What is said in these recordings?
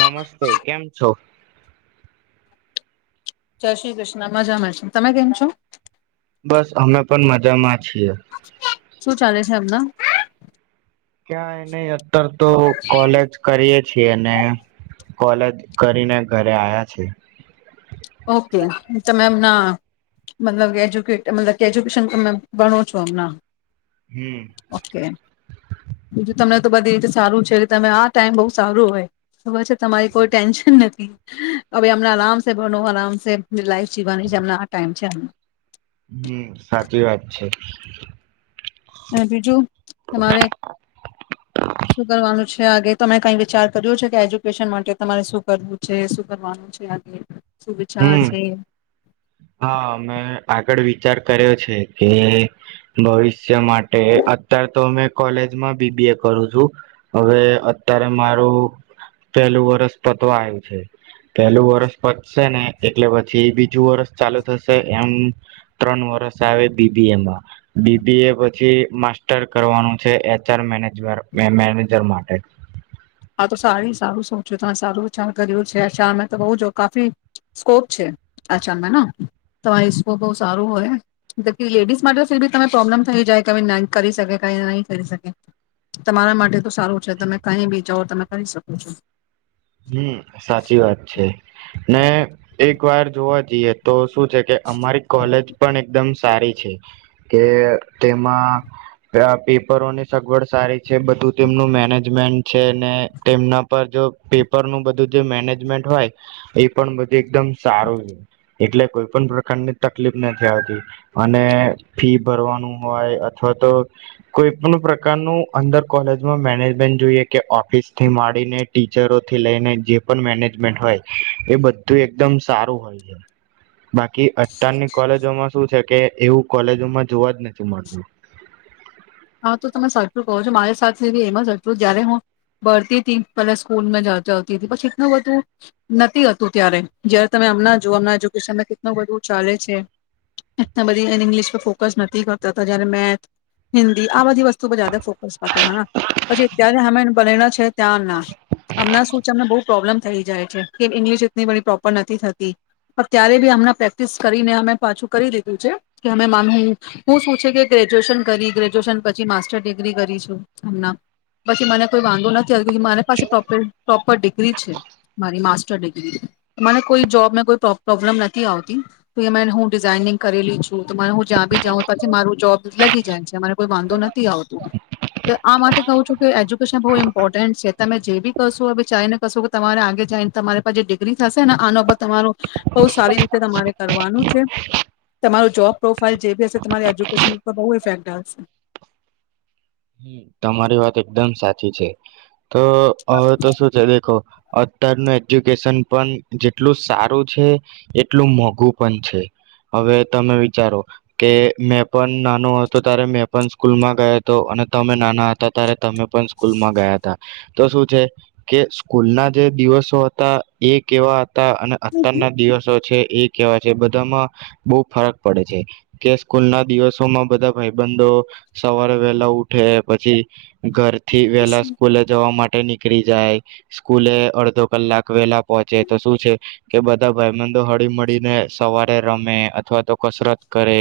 નમસ્તે, કેમ છો? જય શ્રી કૃષ્ણ, મજા મળશે. તમે કેમ છો? બસ, અમે પણ મજામાં છીએ. શું ચાલે છે એમના? ક્યાં એ નહીં. અત્યારે તો કોલેજ કરીએ. છે, અને કોલેજ કરીને ઘરે આવ્યા છે. ઓકે, તમે એમના મતલબ એજ્યુકેશન, એજ્યુકેશન ભણો છો હમણાં? હમ ઓકે, બીજું તમને તો બધી રીતે સારું છે. તમે આ ટાઈમ બહુ સારું હોય. તમારી કોઈ ટેન્શન નથી. હવે અમને આરામ ધણો આરામ છે. લાઈફ જોવાની છે. હમણા આ ટાઈમ ચાલ. હમ, સાચી વાત છે. અને બીજું તમારે શું કરવાનું છે? આગે તમે કઈ વિચાર કર્યો છે, એજ્યુકેશન માટે તમારે શું કરવું છે, શું કરવાનું છે આગે? શું વિચાર હમ, છે હા, મેં આગળ વિચાર્યું. વિચાર કર્યો છે કે ભવિષ્ય માટે, અત્યારે તો અ કોલેજમાં બીબી એ કરું છું. હવે અત્યારે મારું પહેલું વર્ષ પતવા આવ્યું છે, પેલું વર્ષ પ ને એટલે પછી બીજું વર્ષ ચાલુ થશે. એમ ત્રણ વર્ષ આવે બીબીએમાં. બીબીએ પછી માસ્ટર કરવાનું છે, એચઆર મેજ મેનેજર માટે. આ તો સારી સારું શું છે, તમે સારું વિચાર કર્યું છે. એચાર તો બહુ જો કાફી સ્કોપ છે. એચારમાં તમારી સ્કોપ બહુ સારું હોય. લેડીઝ માટે સીધી બી, તમે પ્રોબ્લેમ થઈ જાય કે ન કરી શકે, કંઈ નહીં કરી શકે. તમારા માટે તો સારું છે. તમે કઈ બી જોવ, તમે કરી શકો છો. હમ, સાચી વાત છે. ને એક વાર જોવા જઈએ, તો શું છે કે, અમારી કોલેજ પણ એકદમ. સારી છે કે, તેમાં પેપરોની સગવડ સારી છે. બધું તેમનું મેનેજમેન્ટ છે ને, તેમના પર જો પેપર નું બધું જે મેનેજમેન્ટ હોય, એ પણ એકદમ સારું છે. એટલે કોઈ પણ પ્રકારની તકલીફ નથી આવતી અને ફી ભરવાનું હોય અથવા તો કોઈ પણ પ્રકારનું અંદર કોલેજમાં મેનેજમેન્ટ જોઈએ કે ઓફિસ થી માડીને ટીચરોથી લઈને જે પણ મેનેજમેન્ટ હોય એ બધું એકદમ સારું હોય છે બાકી અત્યારની કોલેજોમાં શું છે કે એવું કોલેજોમાં જોવા જ નથી મળતું હા તો તમે સરચું કહો છો મારી સાથેી એમાં સચું જયારે હું ભરતી હતી પહેલા સ્કૂલમાં જતી હતી પછ એટલું બધું નથીતું ત્યારે જય્યારે તમે અમ જોમ એજ્યુકેશન કેટલ બધું ચાલે છે એટ બધી ઇંગ્લિશ પર ફોકસ નથી કરતા હતા જ્યારે મેથ હિન્દી આ બધી વસ્તુ પર જારે ફોકસ કરતા હ પછી અ્યારે અમે બનેલા છે ત્યાંના હમણાં શું છે અમને બહુ પ્રોબ્લેમ થઈ જાય છે કે ઇંગ્લિશ એટલી બણી પ્રોપર નથી થતી અત્યારે બી આમણા પ્રેક્ટિસ કરીને અમે પાછું કરી લીધું છે કે અમે મામ હું શું છે કે ગ્રેજ્યુએશન કરી ગ્રેજ્યુએશન પછી માસ્ટર ડિગ્રી કરી છું હમના પછી મને કોઈ વાગો નથી આવતો મારી પાસે પ્રોપર ડિગ્રી છે મારી માસ્ટર ડિગ્રી મને કોઈ જોબને કોઈ પ્રોબ્લમ નથી આવતી તો એ હું ડિઝાઇનિંગ કરેલી છું તો હું જ્યાં બી જાઉં પછી મારું જોબ લગી જાય છે રે કોઈ વાંધો નથી આવતું આ માટે કહું છું કે એજ્યુકેશન બહુ ઇમ્પોર્ટન્ટ છે તમે જે બી કશો હ ચાાઈને કશો કે તમારે આગે જઈને તમારે પા જે ડિગ્રી થશે આનો તમારું બહુ સારી રીતે તમારે કરવાનું છે તમારું જોબ પ્રોફાાઈલ જે બી હશે તમારી એજ્યુકેશન ઉપર બહુ ઇફેક્ટ છે હમ. તમારી વાત એકદમ સાચી છે તો હવે તો શું છે દેખો અત્યારનું એજ્યુકેશન પણ જેટલું સારું છે એટલું મોંઘું પણ છે હવે તમે વિચારો કે મેં પણ નાનો હતો ત્યારે મેં પણ સ્કૂલમાં ગયો હતો અને તમે નાના હતા ત્યારે તમે પણ સ્કૂલ માં ગયા હતા તો શું છે કે સ્કૂલ ના જે દિવસો હતા એ કેવા અને અત્યારના દિવસો છે એ કેવાય છે બધામાં બહુ ફરક પડે છે કે સ્કૂલ ના દિવસોમાં બધા ભાઈબંધો સવારે વહેલા ઉઠે પછી ઘરથી વેલા હશે સ્કૂલે જવા માટે નીકળી જાય સ્કૂલે અધો કલાક વેલા પહોંચે તો શું છે કે બધા ભાઈબંધો હળી મળીને સવારે રમે અથવા તો કસરત કરે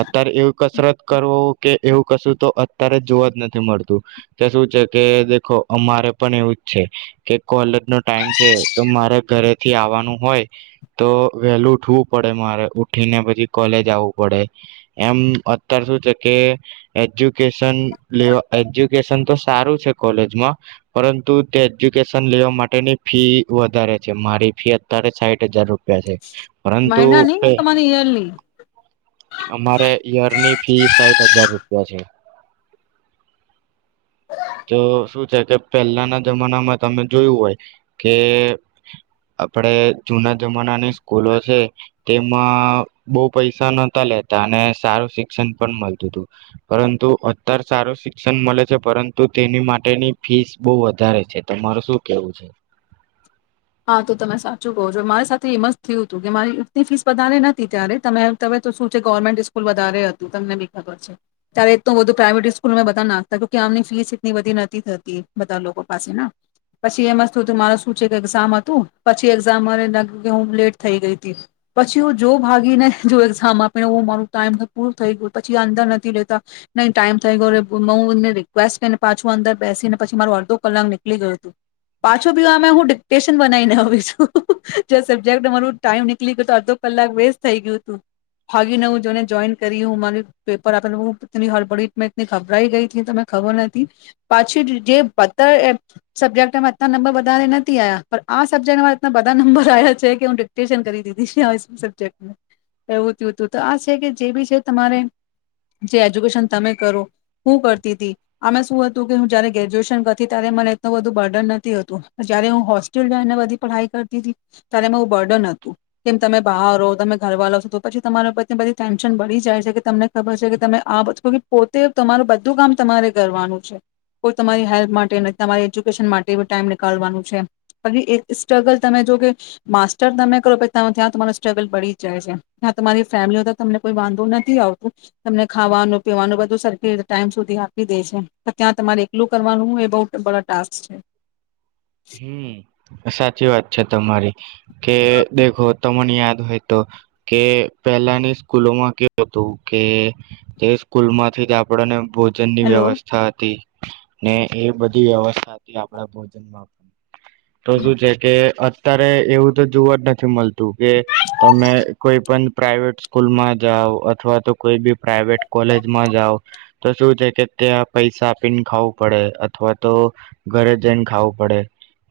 અત્યારે એવું કસરત કરવો કે એવું કશું તો અત્યારે જોવા જ નથી મળતું કે શું છે કે દેખો અમારે પણ એવું જ છે કે કોલેજ નો ટાઈમ છે તો મારે ઘરે થી આવવાનું હોય તો વેલું ઉઠવું પડે મારે ઉઠીને પછી કોલેજ આવું પડે એમ અત્યારે શું છે કે [unintelligible] તો સારું છે કોલેજમાં પરંતુ તે એજ્યુકેશન લેવા માટેની ફી વધારે છે મારી ફી અત્યારે સાઈ હજાર રૂપિયા છે પરંતુ મહિના નહી તમારી યરલી અમારે યરની ફી સાઠ હજાર રૂપિયા છે. તો શું છે કે પહેલાના જમાનામાં તમે જોયું હોય કે આપણેે જુના જમાનાની સ્કૂલો છે તેમાં બહુ પૈસા નહતા લેતા અને સારું શિક્ષણ પણ મળતું હતું પરંતુ અત્યારે સારું શિક્ષણ મળે છે પરંતુ તેની માટેની ફીસ બહ વધારે છે તમાર શું કેવું છે. હા તો તમે સાચું કહો છો મારી સાથે એ મસ્ત થયું હતું કે મારીની ફીસ વધારે નતી ત્યારે તમે તમે તો શું છે ગવર્મેન્ટ સ્કૂલ વધારે હતું તમને બી ખબર છે ત્યારે એટલ બધું પ્રાાઈવેટ સ્કૂલ બધા નાખતા કે આમની ફીસ એટલી બી નથી થતી બધા લોકો પાસે પછી એ મસ્ત થયું હતું મારો શું છે કે એામ હતું પછી એઝામ મા હું લેટ થઈ ગઈ હતી પછી હું જો ભાગીને જો એક્ઝામ આપીને મારું ટાઈમ પૂરું થઈ ગયું પછી અંદર નથી લેતા નહી ટાઈમ થઈ ગયો હુંને રિકવેસ્ટ કરીને પાછું અંદર બેસીને પછી મારું અડધો કલાક નીકળી ગયું હતું પાછું બીમે હું પ્યેશન બનાવીને આવીશું જે સબ્જેક્ટ મારું ટાઈમ નીકળી ગયું તો અડધો કલાક વેસ્ટ થઈ ગયું હતું ભાગીને હું જોને જોઈન કરી હું માર પેપર આપે હુંની હળબળ મેંની ખભરાઈ ગઈ હતી તને ખબર નથી પાછી જે પતર એ સબ્જેક્ટમાં એટના નંબર વધારે નથી આવ્યા. આ સબ્જેક્ટ મારા બધા નંબર આવ્યા છે કે હું ડિક્ટેશન કરી દીધી સબ્જેક્ટ એવુંું હતું તો આ છે કે જે બી છે તમારે જે એજ્યુકેશન તમે કરો હું કરતી હતી આમે શું હતું કે હું જયારે ગ્રેજ્યુએશન કરતી ત્યારે મને એટલ બધું બર્ડન નથી હતું જ્યારે હું હો જોને બધી પઢાઈ કરતી હતી ત્યારે એમાં એવું બર્ડન હતું કેમ તમે બહાર હો તમે ઘરવાળો છો તો પછી તમારા બધને બધી ટેન્શન બળી જાય છે કે તમને ખબર છે કે તમે આ બ પોતે તમારું બધું કામ તમારે કરવાનું છે કોઈ તમારી હેલ્પ માટે નથી તમારી એજ્યુકેશન માટે બ ટાઈમ નીકળવાનું છે. પી એ સ્ટ્રગલ તમે જો કે માસ્ટર તમે કરો પછ ત્યાં તમારું સ્ટ્રગલ બળી જ જાય છે ત્યાં તમારી ફેમિલીઓ તો તમને કોઈ વાંધો નથી આવતું તમને ખાવાનું પીવાનું બધું સરખી ટાઈમ સુધી આપી દે છે ત્યાં તમારે એકલું કરવાનું એ બહ બા ટાસ્ક છે. હમ. સાચી વાત છે તમારી કે દેખો તમને યાદ હોય તો કે પેલાની સ્કૂલોમાં કેવું હતું કે તે સ્કૂલ માંથી જ આપણને ભોજનની હેલો. વ્યવસ્થા હતી. ને એ બધી વ્યવસ્થા હતી આપડા ભોજન માં તો શું છે કે ત્યારે એવું તો જોવા જ નથી મળતું કે તમે કોઈ પણ પ્રાાઈવેટ સ્કૂલ માં જાઓ અથવા તો કોઈ બી પ્રાાઈવેટ કોલેજમાં જાઓ તો શું છે કે ત્યાં પૈસા આપીને ખાવું પડે અથવા તો ઘરે જઈને ખાવું પડે.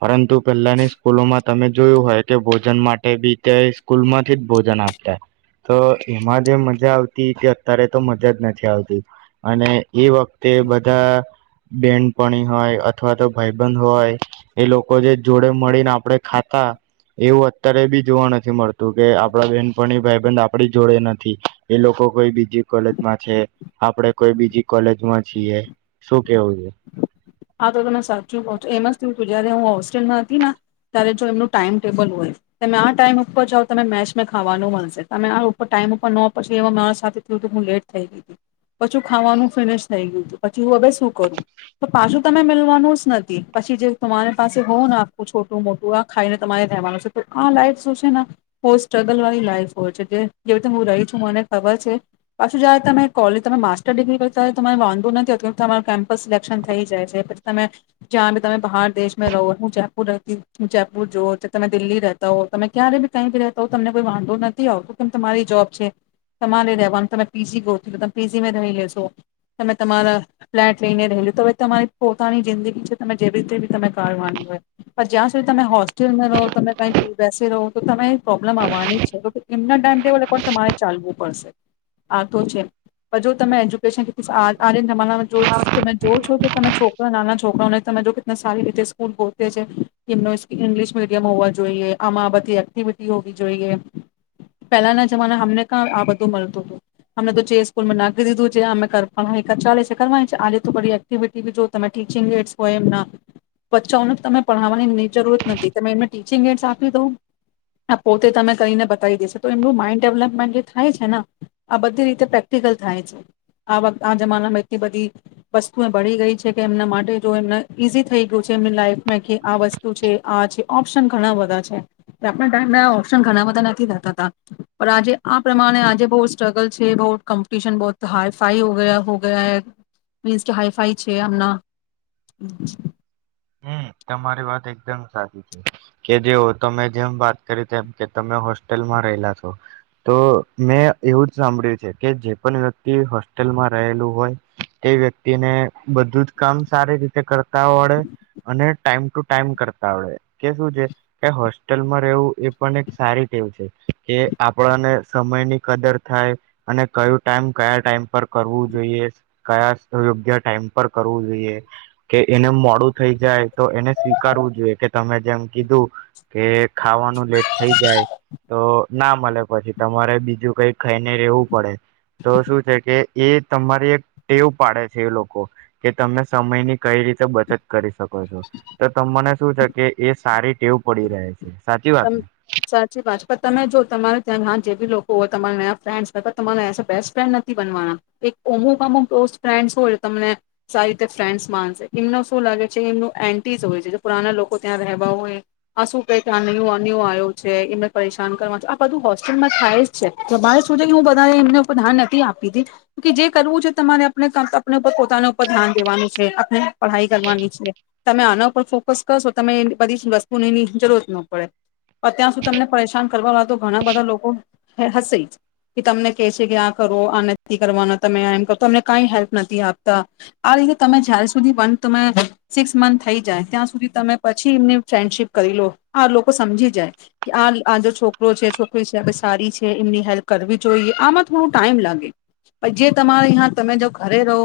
પરંતુ પહેલા ની સ્કૂલોમાં તમે જોયું હોય કે ભોજન માટે બી તં સ્કૂલ માંથી જ ભોજન આપતા તો એમાં જે મજા આવતી તે અત્યારે તો મજા જ નથી આવતી અને એ વખતે બધા બેનપણી હોય અથવા તો ભાઈબંધ હોય. એ લોકો જે જોડે મળીને આપણે ખાતા એવું અત્યારે બી જોવા નથી મળતું કે આપડા બેહેનપણી ભાઈબંધ આપડી જોડે નથી એ લોકો કોઈ બીજી કોલેજમાં છે આપણેે કોઈ બીજી કોલેજમાં છીએ શું કેવું છે. આ તો તમે સાચું એમ જ થયું જયારે હું હોસ્ટ્રેલમાં હતી ને ત્યારે જો એમનું ટાઈમ ટેબલ હોય તમે આ ટાઈમ ઉપર જાઓ તને મેચ મે ખાવાનું મળશે તમે આ ટાઈમ ઉપર ન પછી મારા સાથે થયું તો હું લેટ થઈ ગઈ હતી પછું ખાવાનું ફિનિશ થઈ ગયું પછી હું હવે શું કરું? પાછું તમે મલવાનું જ નથી પછી જે તમારી પાસે હોવ ને આખું છોટું મોટું આ ખાઈને તમારે રહેવાનું છે તો આ લાઈફ શું છે ને બુ સ્ટ્રગલ વાળી લાઈફ હોય છે જેવી રીતે હું રહી છું મને ખબર છે પાછું જાય તમે કોલેજ તમે માસ્ટર ડિગ્રી કરતા હો તો વાંધો નથી અત તમારું કેમ્પસ સિલેક્શન થ જાય છે પછી તમે જ્યાં બી તમે બહાર દેશમાં રહો હું જયપુરતી હ જયપુર જુ તમે દિલ્હી રતા હો તમે ક્યારે બી કઈ બી રતા હો તમને કોઈ વાંધો નથી આવતો કેમ તમારી જોબ છે તમારે રવાનું તમે પીજી ગો તમે પીજી રહી લેશો તમે તમારા ફ્લેટ લઈને ર લ તો હ તમારી પોતાની જિંદગી છે તમે જેવી રીતે બી તમે કરવાાઢની હોય પણ જ્યાં સુધી તમે હોસ્ટેલમાં રહો તમે કઈ બેસી રહો તો તમે એ પ્રોબ્લેમ આવવાની જ છે તો એમના ટાઈમ તમારે ચાલવું પડશે. આવતો છે પણ જો તમે એજ્યુકેશન તમારા તમે જો છો તમે છોકરા નાના છોકરાઓને તમે જો કે સારી રીતે સ્કૂલ ગોતે છે એમ ઇંગ્લિશ મીડિયમ હોવા જોઈએ આમાં બધી એક્ટિવિટી હોવી જોઈએ પેલાના જમાના અમને ક આ બધું મળતું હતું અમને તો જે સ્કૂલ નાખી દીધું છે કરવા ચાલે છે કરવા આજે તો એક્ટિવિટી જો તમે ટીચિંગ એડ્સ હોય એમના વચ્ચાઓને તમે પઢાવવાની એમની જરૂરત નથી તમે એમને ટીચિંગ એડ્સ આપી દો આ પોતે તમે કરીને બતાવી દેશેો તો એમનું માઈન્ડ ડેવલપમેન્ટ જે થાય છે ને આ બધી રીતે પ્રેક્ટિકલ થાય છે આ આ જમાનામાં એટલી બધી વસ્તુ ભળી ગઈ છે કે એમના માટે જો એમને ઈઝી થઈ ગયું છે એમની લાઈફમાં કે આ વસ્તુ છે આ છે ઓપ્શન ઘણા બધા છે આપણા ટાઈમ આ ઓપ્શન ઘણા બધા નથી થતા હતા પણ આજે આ પ્રમાણે આજે બહુ સ્ટ્રગલ છે બહુ કોમ્પિટિશન બહુ હાઈ ફાઈયા હો ગયા મીન્સ કે હાઈફાઈ છે એમના હમ તમારી વાત એકદમ સાચી છે કે જેઓ તમે જેમ વાત કરી તેમ કે તમે હોસ્ટેલમાં રહેલા છો તો મેં એવું જ સાંભળ્યું છે કે જે પણ વ્યક્તિ હોસ્ટેલમાં રહેલું હોય તે વ્યક્તિને બધું જ કામ સારી રીતે કર કવાડે અને ટાઈમ ટુ ટાઈમ કરતા આવડે કે શું છે કે હોસ્ટેલમાં રહેવું એ પણ એક સારી ટેવ છે કે આપણાને સમયની કદર થાય અને કયોું ટાઈમ કયા ટાઈમ પર કરવું જોઈએ કયા યોગ્ય ટાઈમ પર કરવું જોઈએ કે એને મોડું થઈ જાય તો એને સ્વીકારવું જોઈએ કે તમે જેમ કીધું કે ખાવાનું લેટ થઈ જાય તો ના મળે પછી તમારે બીજું કઈ ખાઈને રહેેવું પડે તો શું છે કે એ તમારી એક ટેવ પાડે છે એ લોકો કે તમે સમયની કઈ રીતે બચત કરી શકો છો તો ત મને શું છે કે એ સારી ટેવ પડી રહે છે. સાચી ત વાત ને સાચથી પાંચ તમે જો તમારે ત્યાં ઘ જે બી લોકો હોય તમારા ન ફ્રેન્ડસ હોય તમારે એસે બેસ્ટ ફ્રેન્ડ નથી બનવાના એક અમુક અમુક ક્લોઝ ફ્રેન્ડ્સ હોય તમને સારી રીતે ફ્રેન્ડ્સ માન એમને શું લાગે છે એમ એન્ટીસ હોય છે પુના લોકો ત્યાં રહેવા હોય આ શું ક આ નન આવ્યો છે એમને પરેશાન કરવા આ બધું હોસ્ટેલમાં થાય છે હું બધા એમને ઉપર ધ્યાન નથી આપી દી કે જે કરવું છે તમારે આપ ઉપર પોતાના ઉપર ધ્યાન દેવાનું છે આપ પઢાઈ કરવાની છે તમે આના ઉપર ફોકસ કરશો તમે બધી જ વસ્તુનીની જરૂરત ન ડ ત્યાં સુધી તમને પરેશાન કરવા વાળા તો ઘણા બધા લોકો હશે જ કે તમને કે છે કે આ કરો આ નથી કરવાના તમે એમ કરો તમને કઈ હેલ્પ નથી આપતા આ રીતે તમે જં સુધી વ સિક્સ મંથ થઈ જાય ત્યાં સુધી તમે પછી એમની ફ્રેન્ડશીપ કરી લો આ લોકો સમજી જાય કે આ આ જો છોકરો છે છોકરી છે સારી છે એમની હેલ્પ કરવી જોઈએ આમાં થોડું ટાઈમ લાગે પણ જે તમારે્યાં તમે જો ઘરે રહો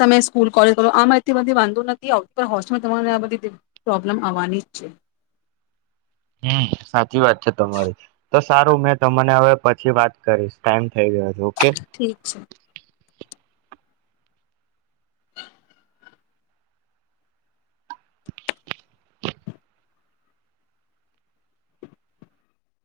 તમે સ્કૂલ કોલેજ કરો આમાં એટલી બધી વાંધો નથી આવતું પણ હોસ્ટેલમાં તમારે આ બધી પ્રોબ્લમ આવવાની જ છે હમ સાચી વાત છે તમારી તો સારું મેં તમને હવે પછી વાત કરીશ ટાઈમ થઈ ગયા છે ઓકે ઠીક છે